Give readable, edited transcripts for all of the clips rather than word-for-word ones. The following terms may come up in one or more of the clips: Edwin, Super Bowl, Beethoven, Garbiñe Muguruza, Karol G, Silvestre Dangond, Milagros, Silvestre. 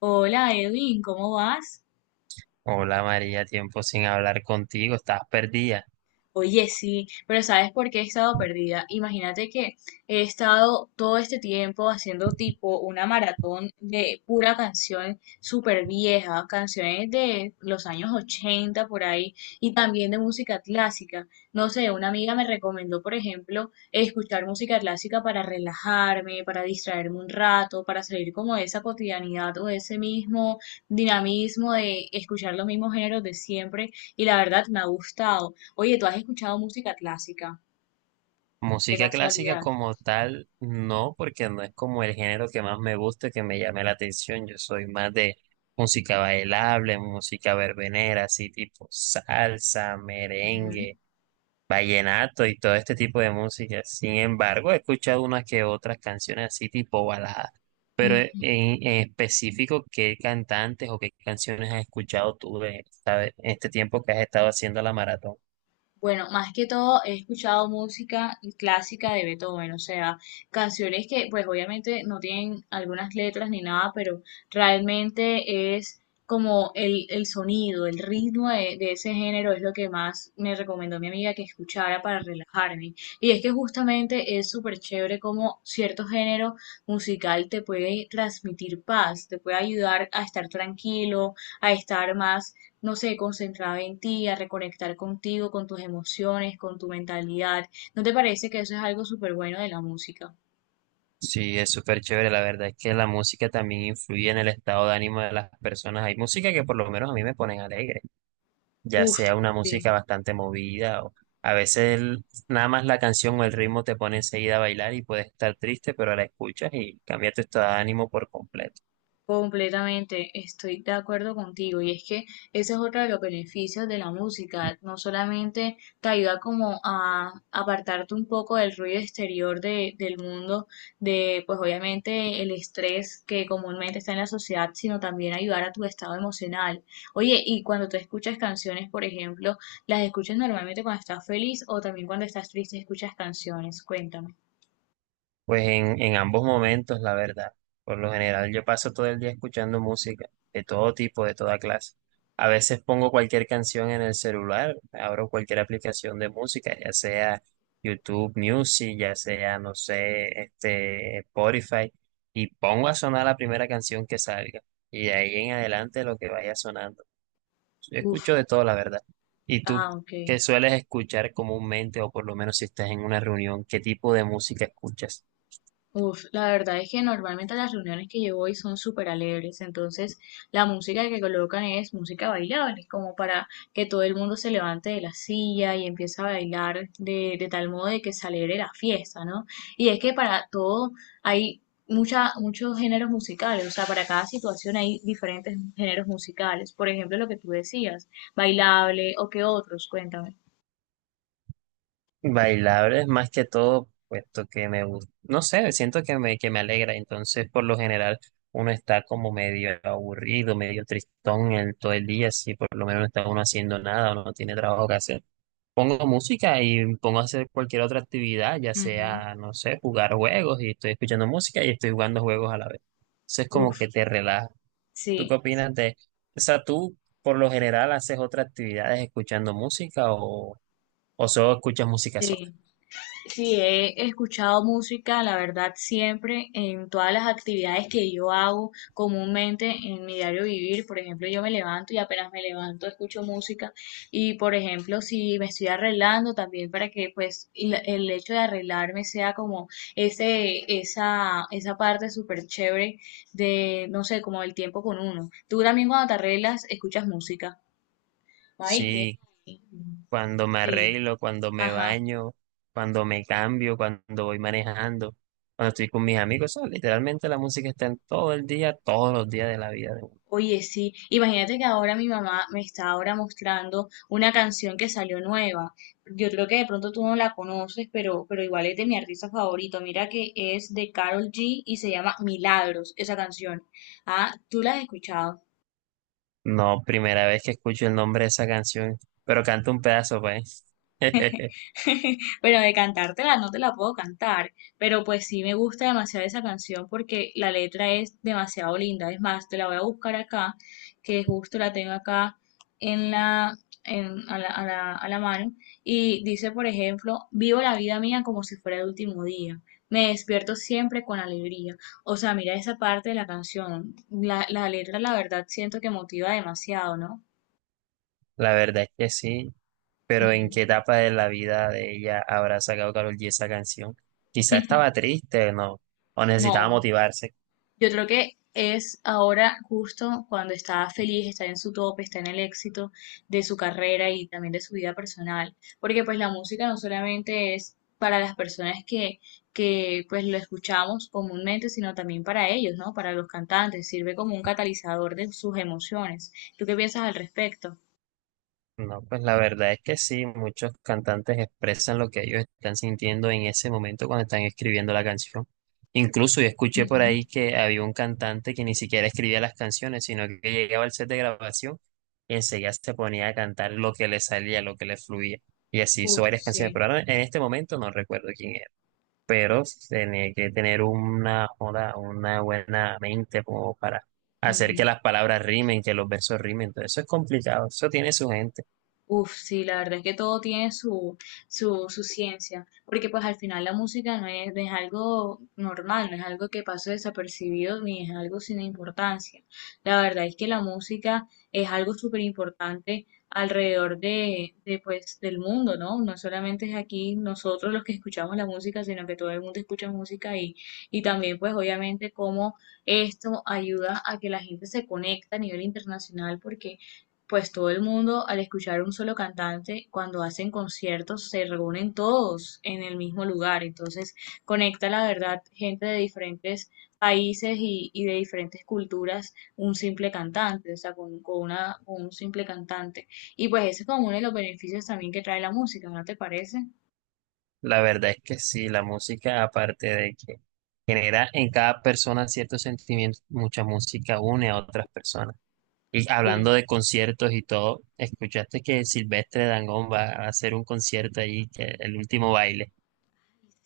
Hola Edwin, ¿cómo vas? Hola María, tiempo sin hablar contigo, estás perdida. Oye, sí, pero ¿sabes por qué he estado perdida? Imagínate que he estado todo este tiempo haciendo tipo una maratón de pura canción súper vieja, canciones de los años 80 por ahí y también de música clásica. No sé, una amiga me recomendó, por ejemplo, escuchar música clásica para relajarme, para distraerme un rato, para salir como de esa cotidianidad o de ese mismo dinamismo de escuchar los mismos géneros de siempre y la verdad me ha gustado. Oye, ¿tú has escuchado música clásica? De Música clásica casualidad. como tal, no, porque no es como el género que más me gusta, que me llame la atención. Yo soy más de música bailable, música verbenera, así tipo salsa, merengue, vallenato y todo este tipo de música. Sin embargo, he escuchado unas que otras canciones así tipo baladas. Pero en, Ujú. en específico, ¿qué cantantes o qué canciones has escuchado tú de en este tiempo que has estado haciendo la maratón? Bueno, más que todo he escuchado música clásica de Beethoven, o sea, canciones que pues obviamente no tienen algunas letras ni nada, pero realmente es como el sonido, el ritmo de ese género es lo que más me recomendó mi amiga que escuchara para relajarme. Y es que justamente es súper chévere como cierto género musical te puede transmitir paz, te puede ayudar a estar tranquilo, a estar más no sé, concentrada en ti, a reconectar contigo, con tus emociones, con tu mentalidad. ¿No te parece que eso es algo súper bueno de la música? Sí, es súper chévere. La verdad es que la música también influye en el estado de ánimo de las personas. Hay música que por lo menos a mí me ponen alegre, ya Uf, sea una sí. música bastante movida o a veces nada más la canción o el ritmo te pone enseguida a bailar y puedes estar triste, pero la escuchas y cambia tu estado de ánimo por completo. Completamente, estoy de acuerdo contigo. Y es que ese es otro de los beneficios de la música. No solamente te ayuda como a apartarte un poco del ruido exterior del mundo, de pues obviamente el estrés que comúnmente está en la sociedad, sino también ayudar a tu estado emocional. Oye, y cuando tú escuchas canciones, por ejemplo, ¿las escuchas normalmente cuando estás feliz o también cuando estás triste escuchas canciones? Cuéntame. Pues en ambos momentos, la verdad. Por lo general, yo paso todo el día escuchando música, de todo tipo, de toda clase. A veces pongo cualquier canción en el celular, abro cualquier aplicación de música, ya sea YouTube Music, ya sea, no sé, este, Spotify, y pongo a sonar la primera canción que salga. Y de ahí en adelante lo que vaya sonando. Yo Uf, escucho de todo, la verdad. ¿Y tú ah, ok. qué sueles escuchar comúnmente, o por lo menos si estás en una reunión, qué tipo de música escuchas? Uf, la verdad es que normalmente las reuniones que yo voy son súper alegres, entonces la música que colocan es música bailable, como para que todo el mundo se levante de la silla y empiece a bailar de tal modo de que se alegre la fiesta, ¿no? Y es que para todo hay muchos géneros musicales, o sea, para cada situación hay diferentes géneros musicales, por ejemplo, lo que tú decías, bailable o qué otros, cuéntame. Bailables más que todo, puesto que me gusta, no sé, siento que me alegra, entonces por lo general uno está como medio aburrido, medio tristón todo el día, si por lo menos no está uno haciendo nada o no tiene trabajo que hacer. Pongo música y pongo a hacer cualquier otra actividad, ya Ujú. sea, no sé, jugar juegos y estoy escuchando música y estoy jugando juegos a la vez. Entonces como que Uf, te relaja. ¿Tú qué sí, opinas de, o sea, tú por lo general haces otras actividades escuchando música o solo escuchas música sola? sí. Sí, he escuchado música, la verdad, siempre en todas las actividades que yo hago comúnmente en mi diario vivir. Por ejemplo, yo me levanto y apenas me levanto escucho música. Y por ejemplo, si me estoy arreglando también para que pues y el hecho de arreglarme sea como esa parte súper chévere de, no sé, como el tiempo con uno. Tú también cuando te arreglas escuchas música. Ay, qué. Sí, cuando me Sí, arreglo, cuando me ajá. baño, cuando me cambio, cuando voy manejando, cuando estoy con mis amigos, o sea, literalmente la música está en todo el día, todos los días de la vida. De uno. Oye, sí, imagínate que ahora mi mamá me está ahora mostrando una canción que salió nueva. Yo creo que de pronto tú no la conoces, pero igual es de mi artista favorito. Mira que es de Karol G y se llama Milagros, esa canción. Ah, ¿tú la has escuchado? No, primera vez que escucho el nombre de esa canción, pero canto un pedazo, pues. Pero de cantártela no te la puedo cantar, pero pues sí me gusta demasiado esa canción porque la letra es demasiado linda. Es más, te la voy a buscar acá, que justo la tengo acá en la, en- a la, a la, a la mano. Y dice, por ejemplo, vivo la vida mía como si fuera el último día. Me despierto siempre con alegría. O sea, mira esa parte de la canción. La letra, la verdad, siento que motiva demasiado, ¿no? La verdad es que sí, pero ¿en Ujú. qué etapa de la vida de ella habrá sacado Karol G esa canción? Quizá estaba triste, ¿no? O necesitaba No. motivarse. Yo creo que es ahora justo cuando está feliz, está en su tope, está en el éxito de su carrera y también de su vida personal, porque pues la música no solamente es para las personas que pues lo escuchamos comúnmente, sino también para ellos, ¿no? Para los cantantes, sirve como un catalizador de sus emociones. ¿Tú qué piensas al respecto? No, pues la verdad es que sí, muchos cantantes expresan lo que ellos están sintiendo en ese momento cuando están escribiendo la canción. Incluso yo escuché por Ujú. ahí que había un cantante que ni siquiera escribía las canciones, sino que llegaba al set de grabación y enseguida se ponía a cantar lo que le salía, lo que le fluía. Y así hizo Uf, varias sí. canciones, pero ahora en este momento no recuerdo quién era. Pero tenía que tener una, joda, una buena mente como para hacer que Ujú. las palabras rimen, que los versos rimen. Entonces eso es complicado, eso tiene su gente. Uf, sí, la verdad es que todo tiene su ciencia, porque pues al final la música no es algo normal, no es algo que pase desapercibido ni es algo sin importancia. La verdad es que la música es algo súper importante alrededor del mundo, ¿no? No solamente es aquí nosotros los que escuchamos la música, sino que todo el mundo escucha música y también pues obviamente cómo esto ayuda a que la gente se conecte a nivel internacional, porque pues todo el mundo al escuchar un solo cantante, cuando hacen conciertos, se reúnen todos en el mismo lugar. Entonces conecta la verdad gente de diferentes países y de diferentes culturas un simple cantante, o sea, con un simple cantante. Y pues ese es como uno de los beneficios también que trae la música, ¿no te parece? La verdad es que sí, la música, aparte de que genera en cada persona ciertos sentimientos, mucha música une a otras personas. Y hablando Sí. de conciertos y todo, escuchaste que Silvestre Dangond va a hacer un concierto ahí, que el último baile,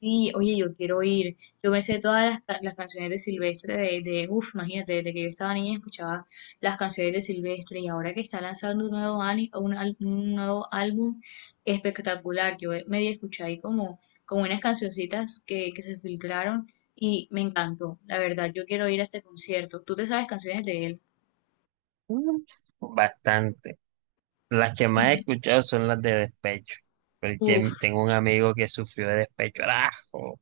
Sí, oye, yo quiero ir. Yo me sé todas las canciones de Silvestre, de uff, imagínate, desde que yo estaba niña escuchaba las canciones de Silvestre y ahora que está lanzando un nuevo, ani- un, al- un nuevo álbum espectacular. Yo medio escuché ahí como, unas cancioncitas que se filtraron y me encantó. La verdad, yo quiero ir a este concierto. ¿Tú te sabes canciones de él? bastante. Las que más he escuchado son las de despecho. Porque Uf. tengo un amigo que sufrió de despecho. ¡Arajo!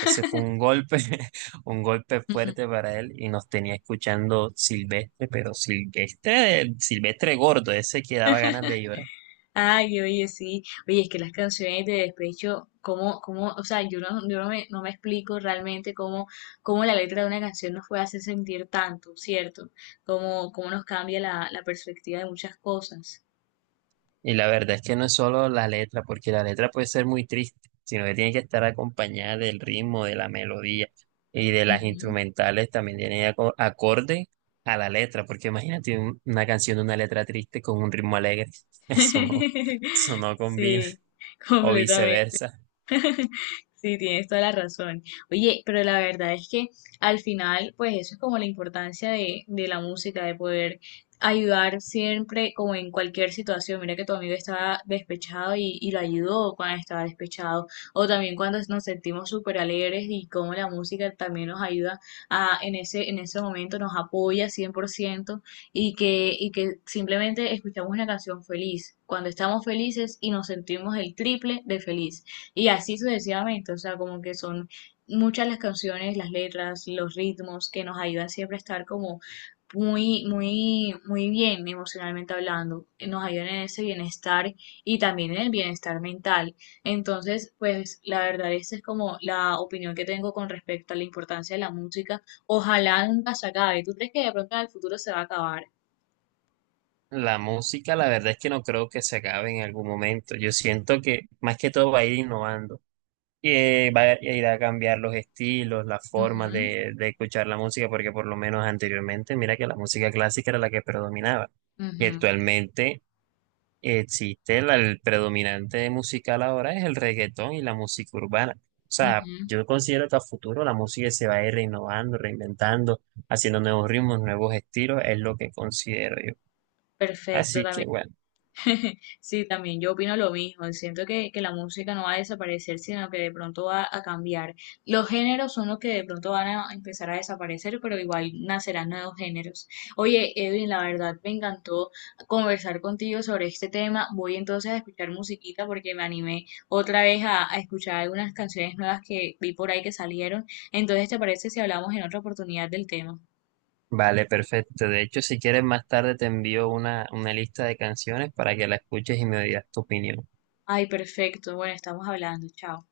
Ese fue un golpe, un golpe fuerte para él y nos tenía escuchando Silvestre, pero Silvestre gordo, ese que daba ganas de llorar. Ay, oye, sí. Oye, es que las canciones de despecho, cómo, o sea, yo no, yo no me, no me explico realmente cómo la letra de una canción nos puede hacer sentir tanto, ¿cierto? Cómo nos cambia la perspectiva de muchas cosas. Y la verdad es que no es solo la letra, porque la letra puede ser muy triste, sino que tiene que estar acompañada del ritmo, de la melodía y de las Ujú. instrumentales también tiene acorde a la letra, porque imagínate una canción de una letra triste con un ritmo alegre, eso no, eso no combina, Sí, o completamente. viceversa. Sí, tienes toda la razón. Oye, pero la verdad es que al final, pues eso es como la importancia de la música, de poder ayudar siempre, como en cualquier situación. Mira que tu amigo estaba despechado y lo ayudó cuando estaba despechado. O también cuando nos sentimos súper alegres y cómo la música también nos ayuda en ese momento nos apoya 100% y que simplemente escuchamos una canción feliz. Cuando estamos felices y nos sentimos el triple de feliz. Y así sucesivamente, o sea, como que son muchas las canciones, las letras, los ritmos que nos ayudan siempre a estar como muy, muy, muy bien emocionalmente hablando, nos ayudan en ese bienestar y también en el bienestar mental. Entonces, pues la verdad, esa es como la opinión que tengo con respecto a la importancia de la música. Ojalá nunca se acabe. ¿Tú crees que de pronto en el futuro se va a acabar? La música, la verdad es que no creo que se acabe en algún momento. Yo siento que más que todo va a ir innovando. Va a ir a cambiar los estilos, las formas Ujú, de escuchar la música, porque por lo menos anteriormente, mira que la música clásica era la que predominaba. Y ujú, actualmente existe el predominante musical ahora es el reggaetón y la música urbana. O sea, ujú. yo considero que a futuro la música se va a ir renovando, reinventando, haciendo nuevos ritmos, nuevos estilos, es lo que considero yo. Perfecto, Así que también. bueno. Sí, también yo opino lo mismo. Siento que la música no va a desaparecer, sino que de pronto va a cambiar. Los géneros son los que de pronto van a empezar a desaparecer, pero igual nacerán nuevos géneros. Oye, Edwin, la verdad me encantó conversar contigo sobre este tema. Voy entonces a escuchar musiquita porque me animé otra vez a escuchar algunas canciones nuevas que vi por ahí que salieron. Entonces, ¿te parece si hablamos en otra oportunidad del tema? Vale, perfecto. De hecho, si quieres más tarde te envío una lista de canciones para que la escuches y me digas tu opinión. Ay, perfecto. Bueno, estamos hablando. Chao.